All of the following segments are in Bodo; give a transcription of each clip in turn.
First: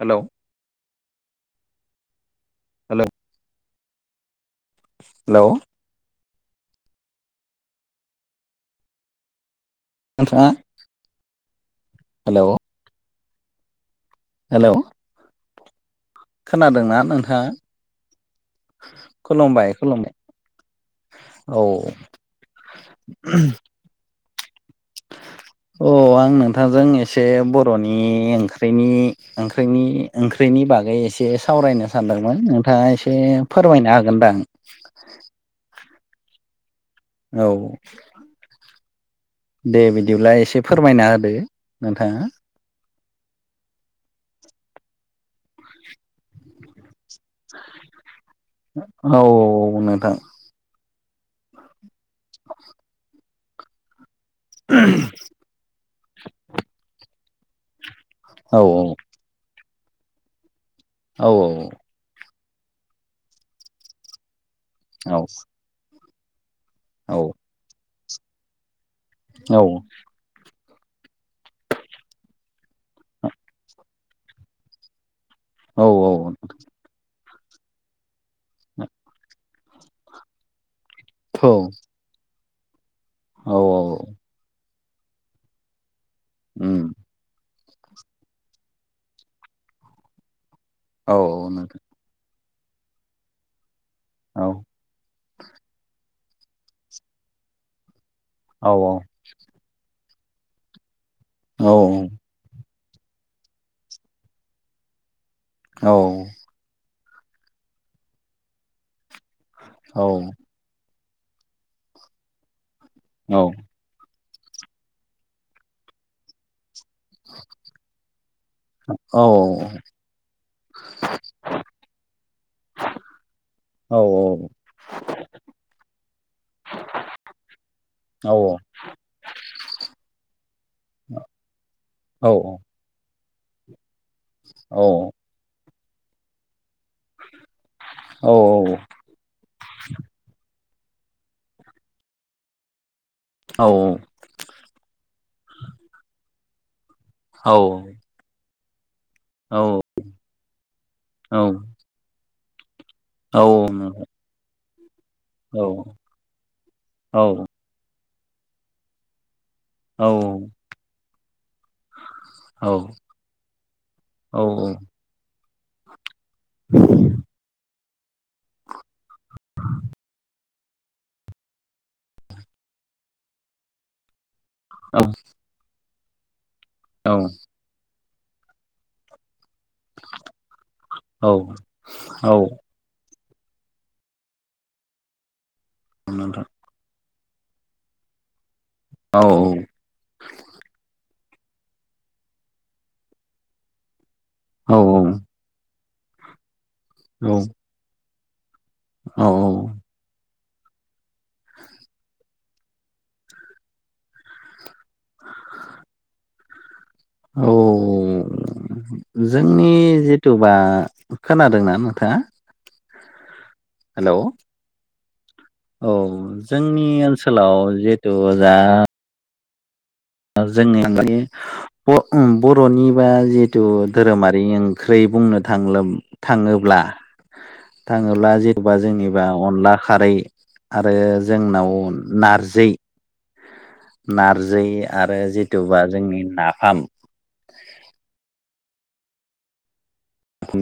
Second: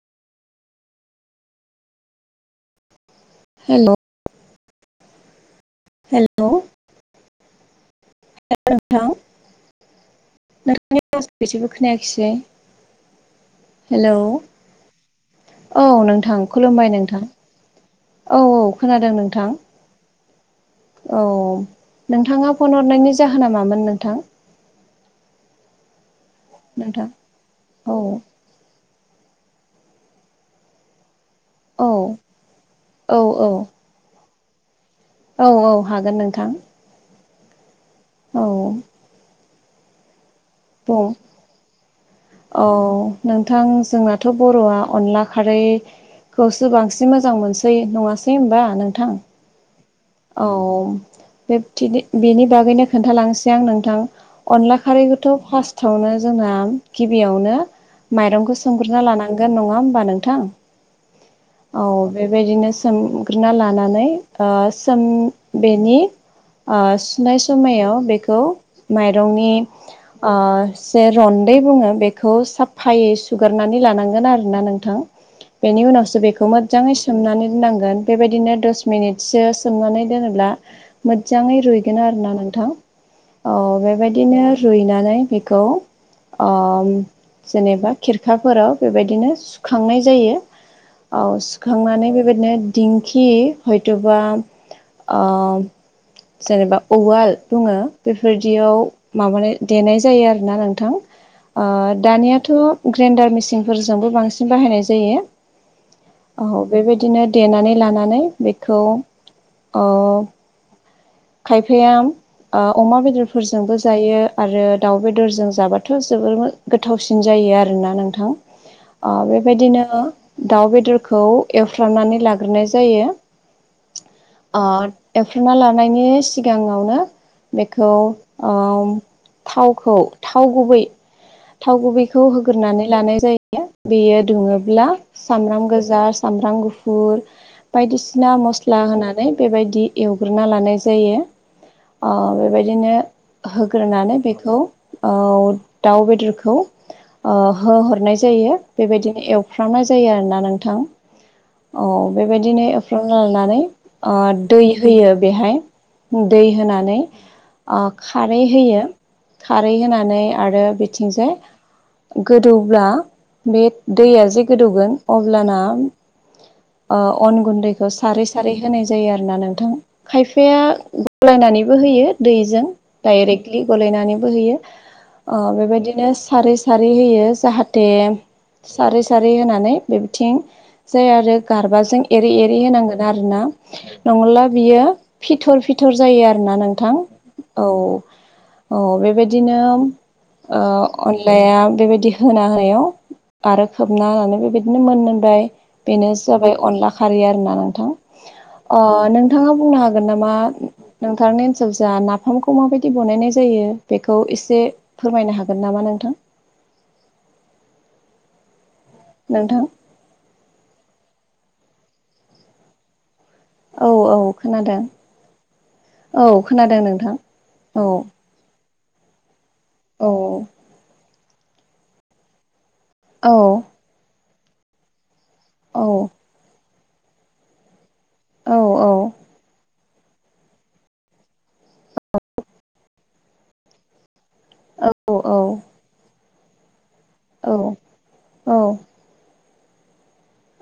Hello hello hello hello hello hello नोंथां नोंथाङा [unintelligible] [unintelligible] सोरबो खोनायाखिसै हेलौ हेलौ हेलौ औ नोंथां खुलुमबाय खोनादोंना नोंथां नोंथाङा औ औ खोनादों नोंथां खुलुमबाय खुलुमबाय औ नोंथाङा फन हरनायनि जाहोना मामोन नोंथां अ आं नोंथांजों नोंथां एसे औ बर'नि ओंख्रिनि ओंख्रिनि बागै एसे एसे औ सावरायनो सानदोंमोन नोंथाङा औ एसे औ फोरमायनो हागोन दा औ औ हागोन नोंथां औ औ दे बिदिब्ला एसे बुं फोरमायना होदो नोंथाङा औ नोंथां जोंनाथ' बर'आ अनला खारै खौसो बांसिन मोजां मोनसै नङासै होनबा नोंथां औ नोंथां औ बे थिगै बेनि बागैनो खोन्थालांसै आं नोंथां अनला खारैखौथ' फार्स्टावनो जोंना गिबियावनो माइरंखौ औ सोमग्रोना लाना गोन नङा होमबा नोंथां औ औ औ बेबायदिनो सोमग्रोना लानानै ओ सोम बेनि ओ सुनाय समायाव बेखौ माइरंनि जे रन्दै बुङो बेखौ साफायै सुगारनानै लानांगोन आरोना नोंथां बेनि औ उनावसो बेखौ मोजांङै सोमनानै दोन नांगोन बेबायदिनो दस मिनिटसो सोमनानै दोनोब्ला औ मोजाङै रुइगोन आरोना औ नोंथां औ औ बेबायदिनो रुइनानै बेखौ उम ओम जेनेबा खिरखाफोराव बेबायदिनो सुखांनाय जायो औ सुखांनानै बेबायदिनो दिंखि हयथ'बा औ जेनेब उवाल बुंङो औ बेफोरदियाव माबानाय देनाय जायो आरोना नोंथां औ दानियाथ' ग्रेन्डार मेसिनफोरजोंबो बांसिन बाहायनाय जायो औ औ बेबायदिनो देनानै लानानै बेखौ औ औ खायफाया ओ अमा बेदरफोरजोंबो जायो आरो दाउ बेदरजों जाबाथ' जोबोर मो गोथावसिन जायो आरोना नोंथां ओ बेबायदिनो दाउ बेदरखौ एवफ्रामनानै लाग्रोनाय जायो औ-औ-औ ओ एवफ्रामना लानायनि सिगाङावनो बेखौ ओम थावखौ थाव गुबै थाव गुबैखौ होग्रोनानै लानाय जायो बेयो दुङोब्ला सामब्राम गोजा सामब्राम गुफु फुर बायदिसिना मस्ला होनानै बेबायदि एवग्रो ना लानाय जायो ओ बेबायदिनो होग्रोनानै बेखौ दाउ बेदरखौ होहरनाय जायो बेबायदिनो एवफ्रामनाय जायो आरोना नोंथां औ बेबायदिनो फ्रामना लानानै ओ दै होयो बेहाय दै होनानै ओ खारै होयो खारै होनानै आरो बिथिंजाय गोदौब्ला बे दैया जे गोदौगोन अब्लाना ओ अन गुन्दैखौ सारै सारै होनाय जायो आरोना नोंथां खायफाया ग'लायनानैबो होयो दैजों डाइरेक्टलि ग'लायनानैबो होयो ओ बेबायदिनो सारै सारै होयो जाहाथे सारै सारै होनानै बे बिथिं जाय आरो गारबाजों एरै एरै होनांगोन आरोना नङाला बियो फिथर फिथर जायो आरोना नोंथां, औ औ औ बेबायदिनो ओ अनलाया बेबायदि होना होनायाव आरो खोबना होनानै बे बिदिनो मोनबाय बेनो जाबाय अनला खारै आरोना नो हागोन नामा नोंथांनि ओनसोलजा नाफामखौ माबायदि बनायनाय जायो बेखौ एसे फोरमायनो हागोन नामा नोंथां? औ नोंथां जोंनि जि जितुबा खोनादोंना नोंथाङा? हेलौ औ-औ खोनादों। औ खोनादों जोंनि नोंथां ओनसोलाव औ जिहेथु दा औ जोङो ब' बर'निबा औ जिहेथु धोरोमारि ओंख्रै बुंनो औ थांलो थाङोब्ला थाङोब्ला औ जेतुबा जोंनिबा अनला खारै आरो जोंनाव नारजै नारजै औ आरो जिथुबा जोंनि नाफाम औ-औ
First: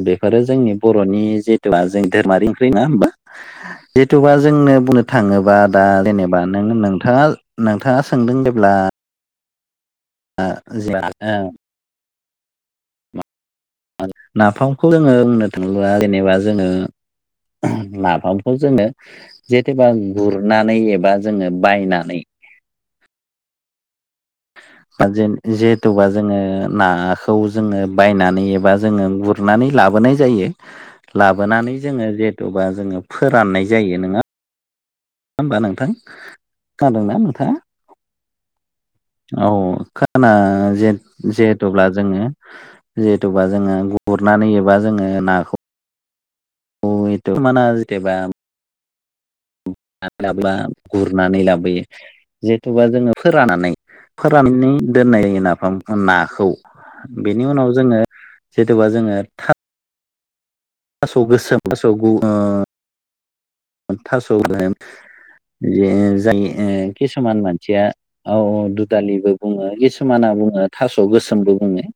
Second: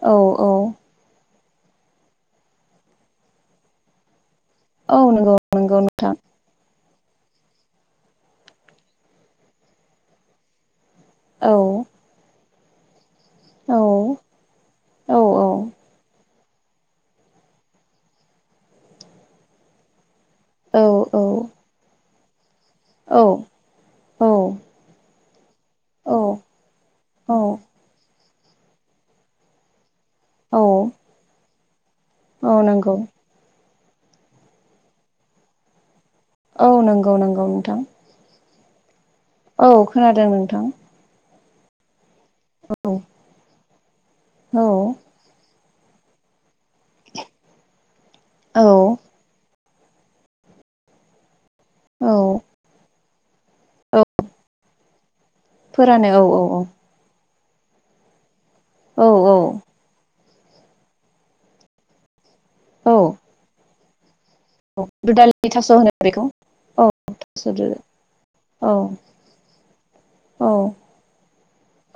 बेफोरो औ जोंनि बर'नि जिथुबा जों धोरोमारि ओंख्रि नङा होमबा? जितुबा जोंनो औ बुंनो नंगौ थाङोबा नंगौ दा नोंथां जेने बा नों नोंथाङा नोंथाङा सोंदों जेब्ला औ [unintelligible] औ नाफामखौ औ जोङो बुंनो थाङोब्ला जेनेबा जोङो नाफामखौ जोङो जेतेबा गुरनानै औ एबा जोङो बायनानै औ जिहेथुबा औ जोङो नाखौ जोङो बायनानै एबा जोङो गुर नानै लाबोनाय जायो औ लाबोनानै जोङो औ जेतुबा नंगौ जोङो फोराननाय जायो नोङा होमबा नोंथां औ खोनादोंना नंगौ नंगौ नोंथाङा नोंथां औ खोनादों खाना नोंथां जिहेथु ब्ला जोङो औ जिहेथुबा जोङो गुरनानै औ एबा जोङो नाखौ [unintelligible] औ [unintelligible] गुरनानै लाबोयो औ थेबा जोङो फोराननानै औ फोराननानै दोननाय नाफाम फोरानो औ औ नाखौ बेनि उनाव जोङो जेथुबा औ जोङो औ थास' गोसोम थास गु ओ औ थास' होनो औ दुदालि थास' जे होनो बेखौ औ जाय किसुमान थास' दु मानसिया औ-औ औ दुदालिबो बुङो किसुमाना औ बुङो थास' गोसोमबो बुङो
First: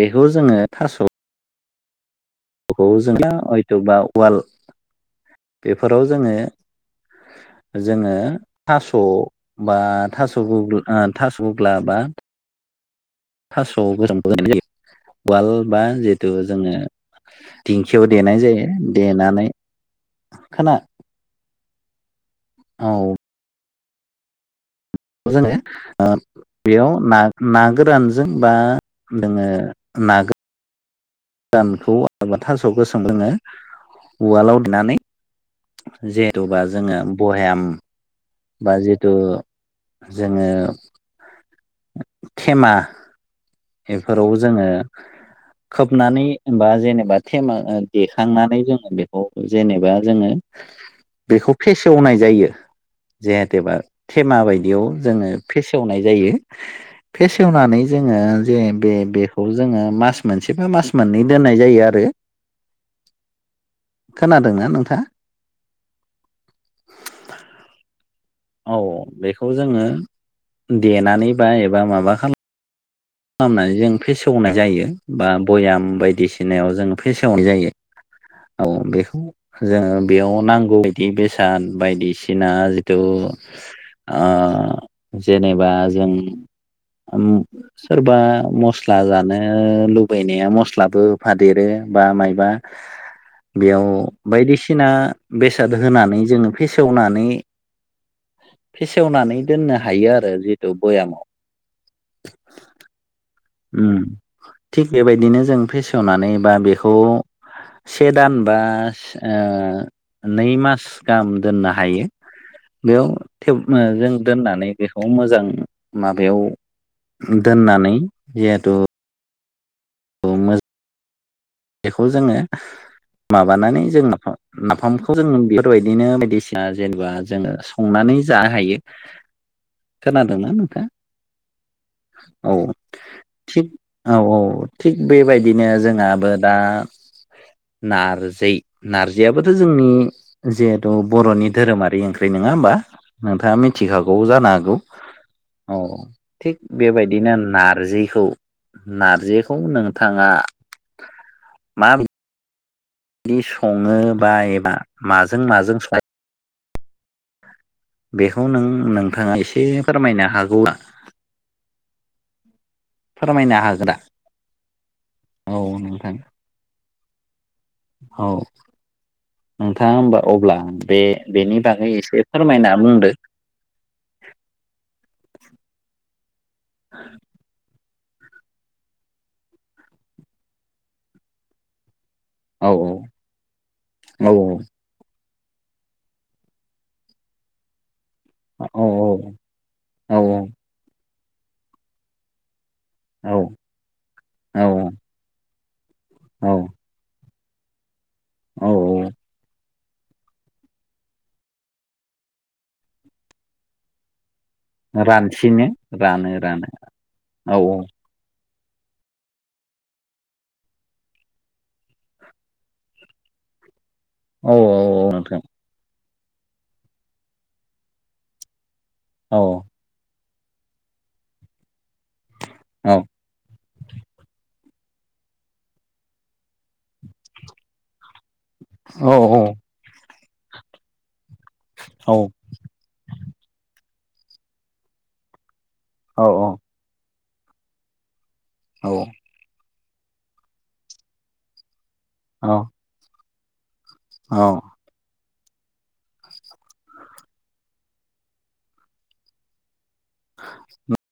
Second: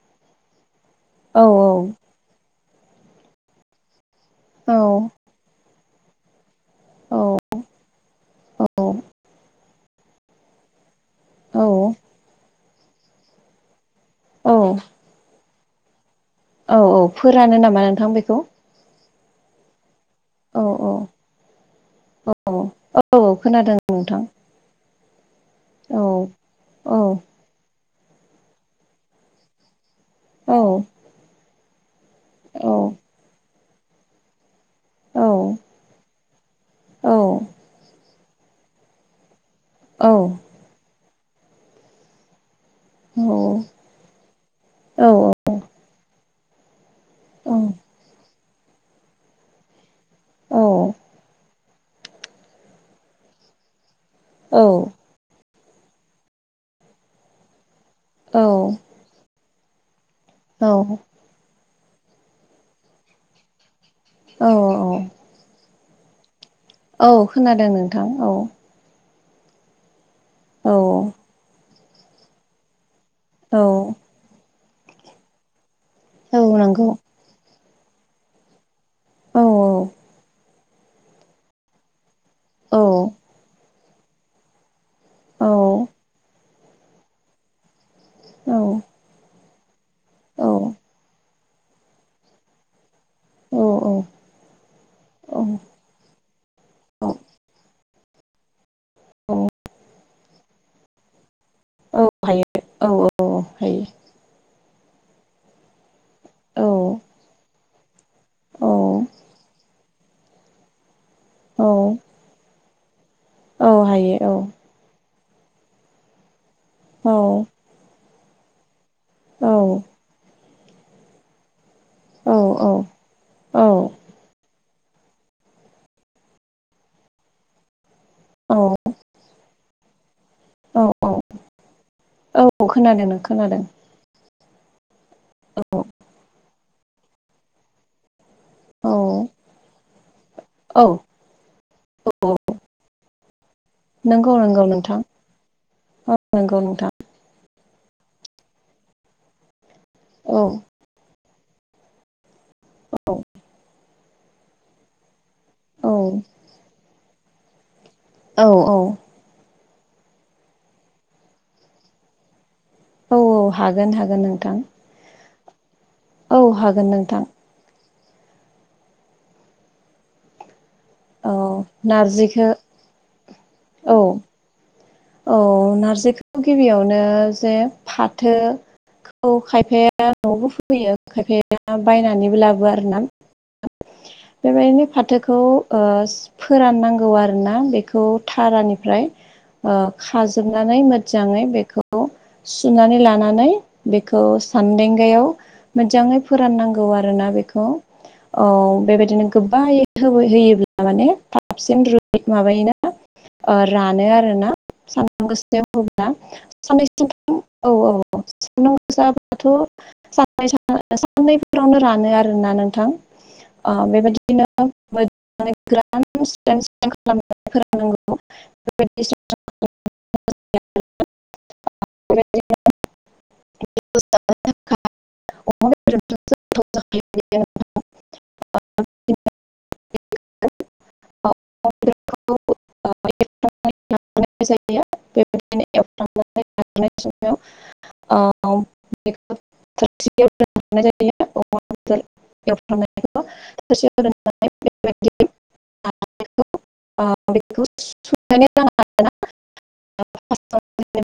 बेखौ जोङो थास' औ-औ [unintelligible] खौ जोंना हयथ'बा उवाल औ बेफोराव जोङो औ जोङो थास' बा थास'बुरगोला थास' औ गुग्ला बा थास' गोसोमखौ होनाय औ जायो उवाल बा जे जेतु जोङो औ औ फोरानो नामा नोंथां दिंखियाव बेखौ देनाय जायो देनानै खोना औ औ-औ-औ खोनादों नोंथां खौ औ जोङो बेयाव औ ना ना गोरानजों बा नोङो ना औ नाखौ थास' औ गोसोम लोङो उवालाव देनानै औ जिहेथुबा जोङो औ बयाम बा जिथु औ जोङो थेमा औ बेफोराव जोङो खोबनानै बा जेने बा थेमा देखांनानै जोङो बेखौ जेनेबा जोङो बेखौ फेसेवनाय जायो जेहेतेबा थेमा बायदियाव जोङो फेसेवनाय जायो फेसेवनानै जोङो जे बे बेखौ जोङो मास मोनसेबा मास मोननै दोननाय जायो आरो खोनादोंना नोंथाङा औ खोनादों नोंथां औ औ बेखौ जोङो औ देनानैबा एबा माबा खाला खालामनानै जों औ फेसेवनाय जायो बा भयाम औ बायदिसिनायाव जों नंगौ फेसे वनाय जायो औ बेखौ औ जोङो बेयाव नांगौ बेसाद बायदिसिना औ जिथु आ औ जेनेबा जों सोरबा मस्ला जानो लुबैनाया मस्लाबो होफादेरो बा मायबा बेयाव बायदिसिना औ बेसाद होनानै जोङो फेसेवनानै फेसेवनानै दोननो हायो आरो जिहेतु बयामाव औ हायो औ औ हायो थिग बेबायदिनो जों फेसेवनानै बा औ बेखौ से दान बा औ नै मास गाहाम औ दोननो हायो औ बेयावे जों हायो दोननानै बेखौ मोजां माबायाव औ दोननानै जिहेतु औ [unintelligible] बेखौ औ जोङो माबानानै जों मा नाफामखौ जों बेफोरबायदिनो बायदिसिना जेनेबा जोङो संनानै जानो हायो खोनादोंना नोंथां औ औ खोनादों खोनादों थिग औ औ थिग औ बेबायदिनो जोंहाबो दा नारजि औ नारजियाबोथ' जोंनि औ जिहेथु बर'नि धोरोमारि औ ओंख्रि नङा होमबा नोंथाङा मिथिखागौ नंगौ जानो नंगौ हागौ नोंथां औ थिग नंगौ नोंथां बेबायदि बिदिनो नारजिखौ नारजिखौ नोंथाङा औ मा दि सङो बा एबा माजों माजों औ जायो औ बेखौ औ नों नोंथाङा एसे फोरमायनो हागौआ औ फोरमायनो हागोन दा हागोन नोंथां औ नोंथां औ हागोन नोंथां औ नोंथाङा होमबा अब्ला बे औ बेनि बागै एसे नारजिखौ फोरमायना बुंदो औ औ नारजिखौ गिबियावनो जे फाथो औ खायफाया न'आवबो फुफैयो खायफाया बायनानैबो लाबो औ औ आरोना औ औ बेबायदिनो फाथो बेखौ ओ फोराननांगौ आरोना बेखौ औ औ थारानिफ्राय ओ औ खाजोबनानै मोजाङै बेखौ सुनानै औ लानानै बेखौ सानदेंगायाव मोजाङै औ फोराननांगौ आरोना बेखौ औ बेबायदिनो गोबायै होयोब्ला माने थाबसिन रु माबायोना रानो आरोना सानाम गोसायाव रानसिनो होब्ला रानो रानो साननैसो औ औ जाबाथ' साननायफोरावनो रानो आरोना नोंथां ओ बेबायदि औ बिदिनो औ नोंथां मोजां खालामनानै फोरोंनांगौ बेदि औ [unintelligible] [unintelligible] [unintelligible] [unintelligible] [unintelligible] औ औ औ [unintelligible] औ औ [unintelligible] औ औ [unintelligible] औ [unintelligible] [unintelligible] फार्स्टआवनो [unintelligible] जेनेबा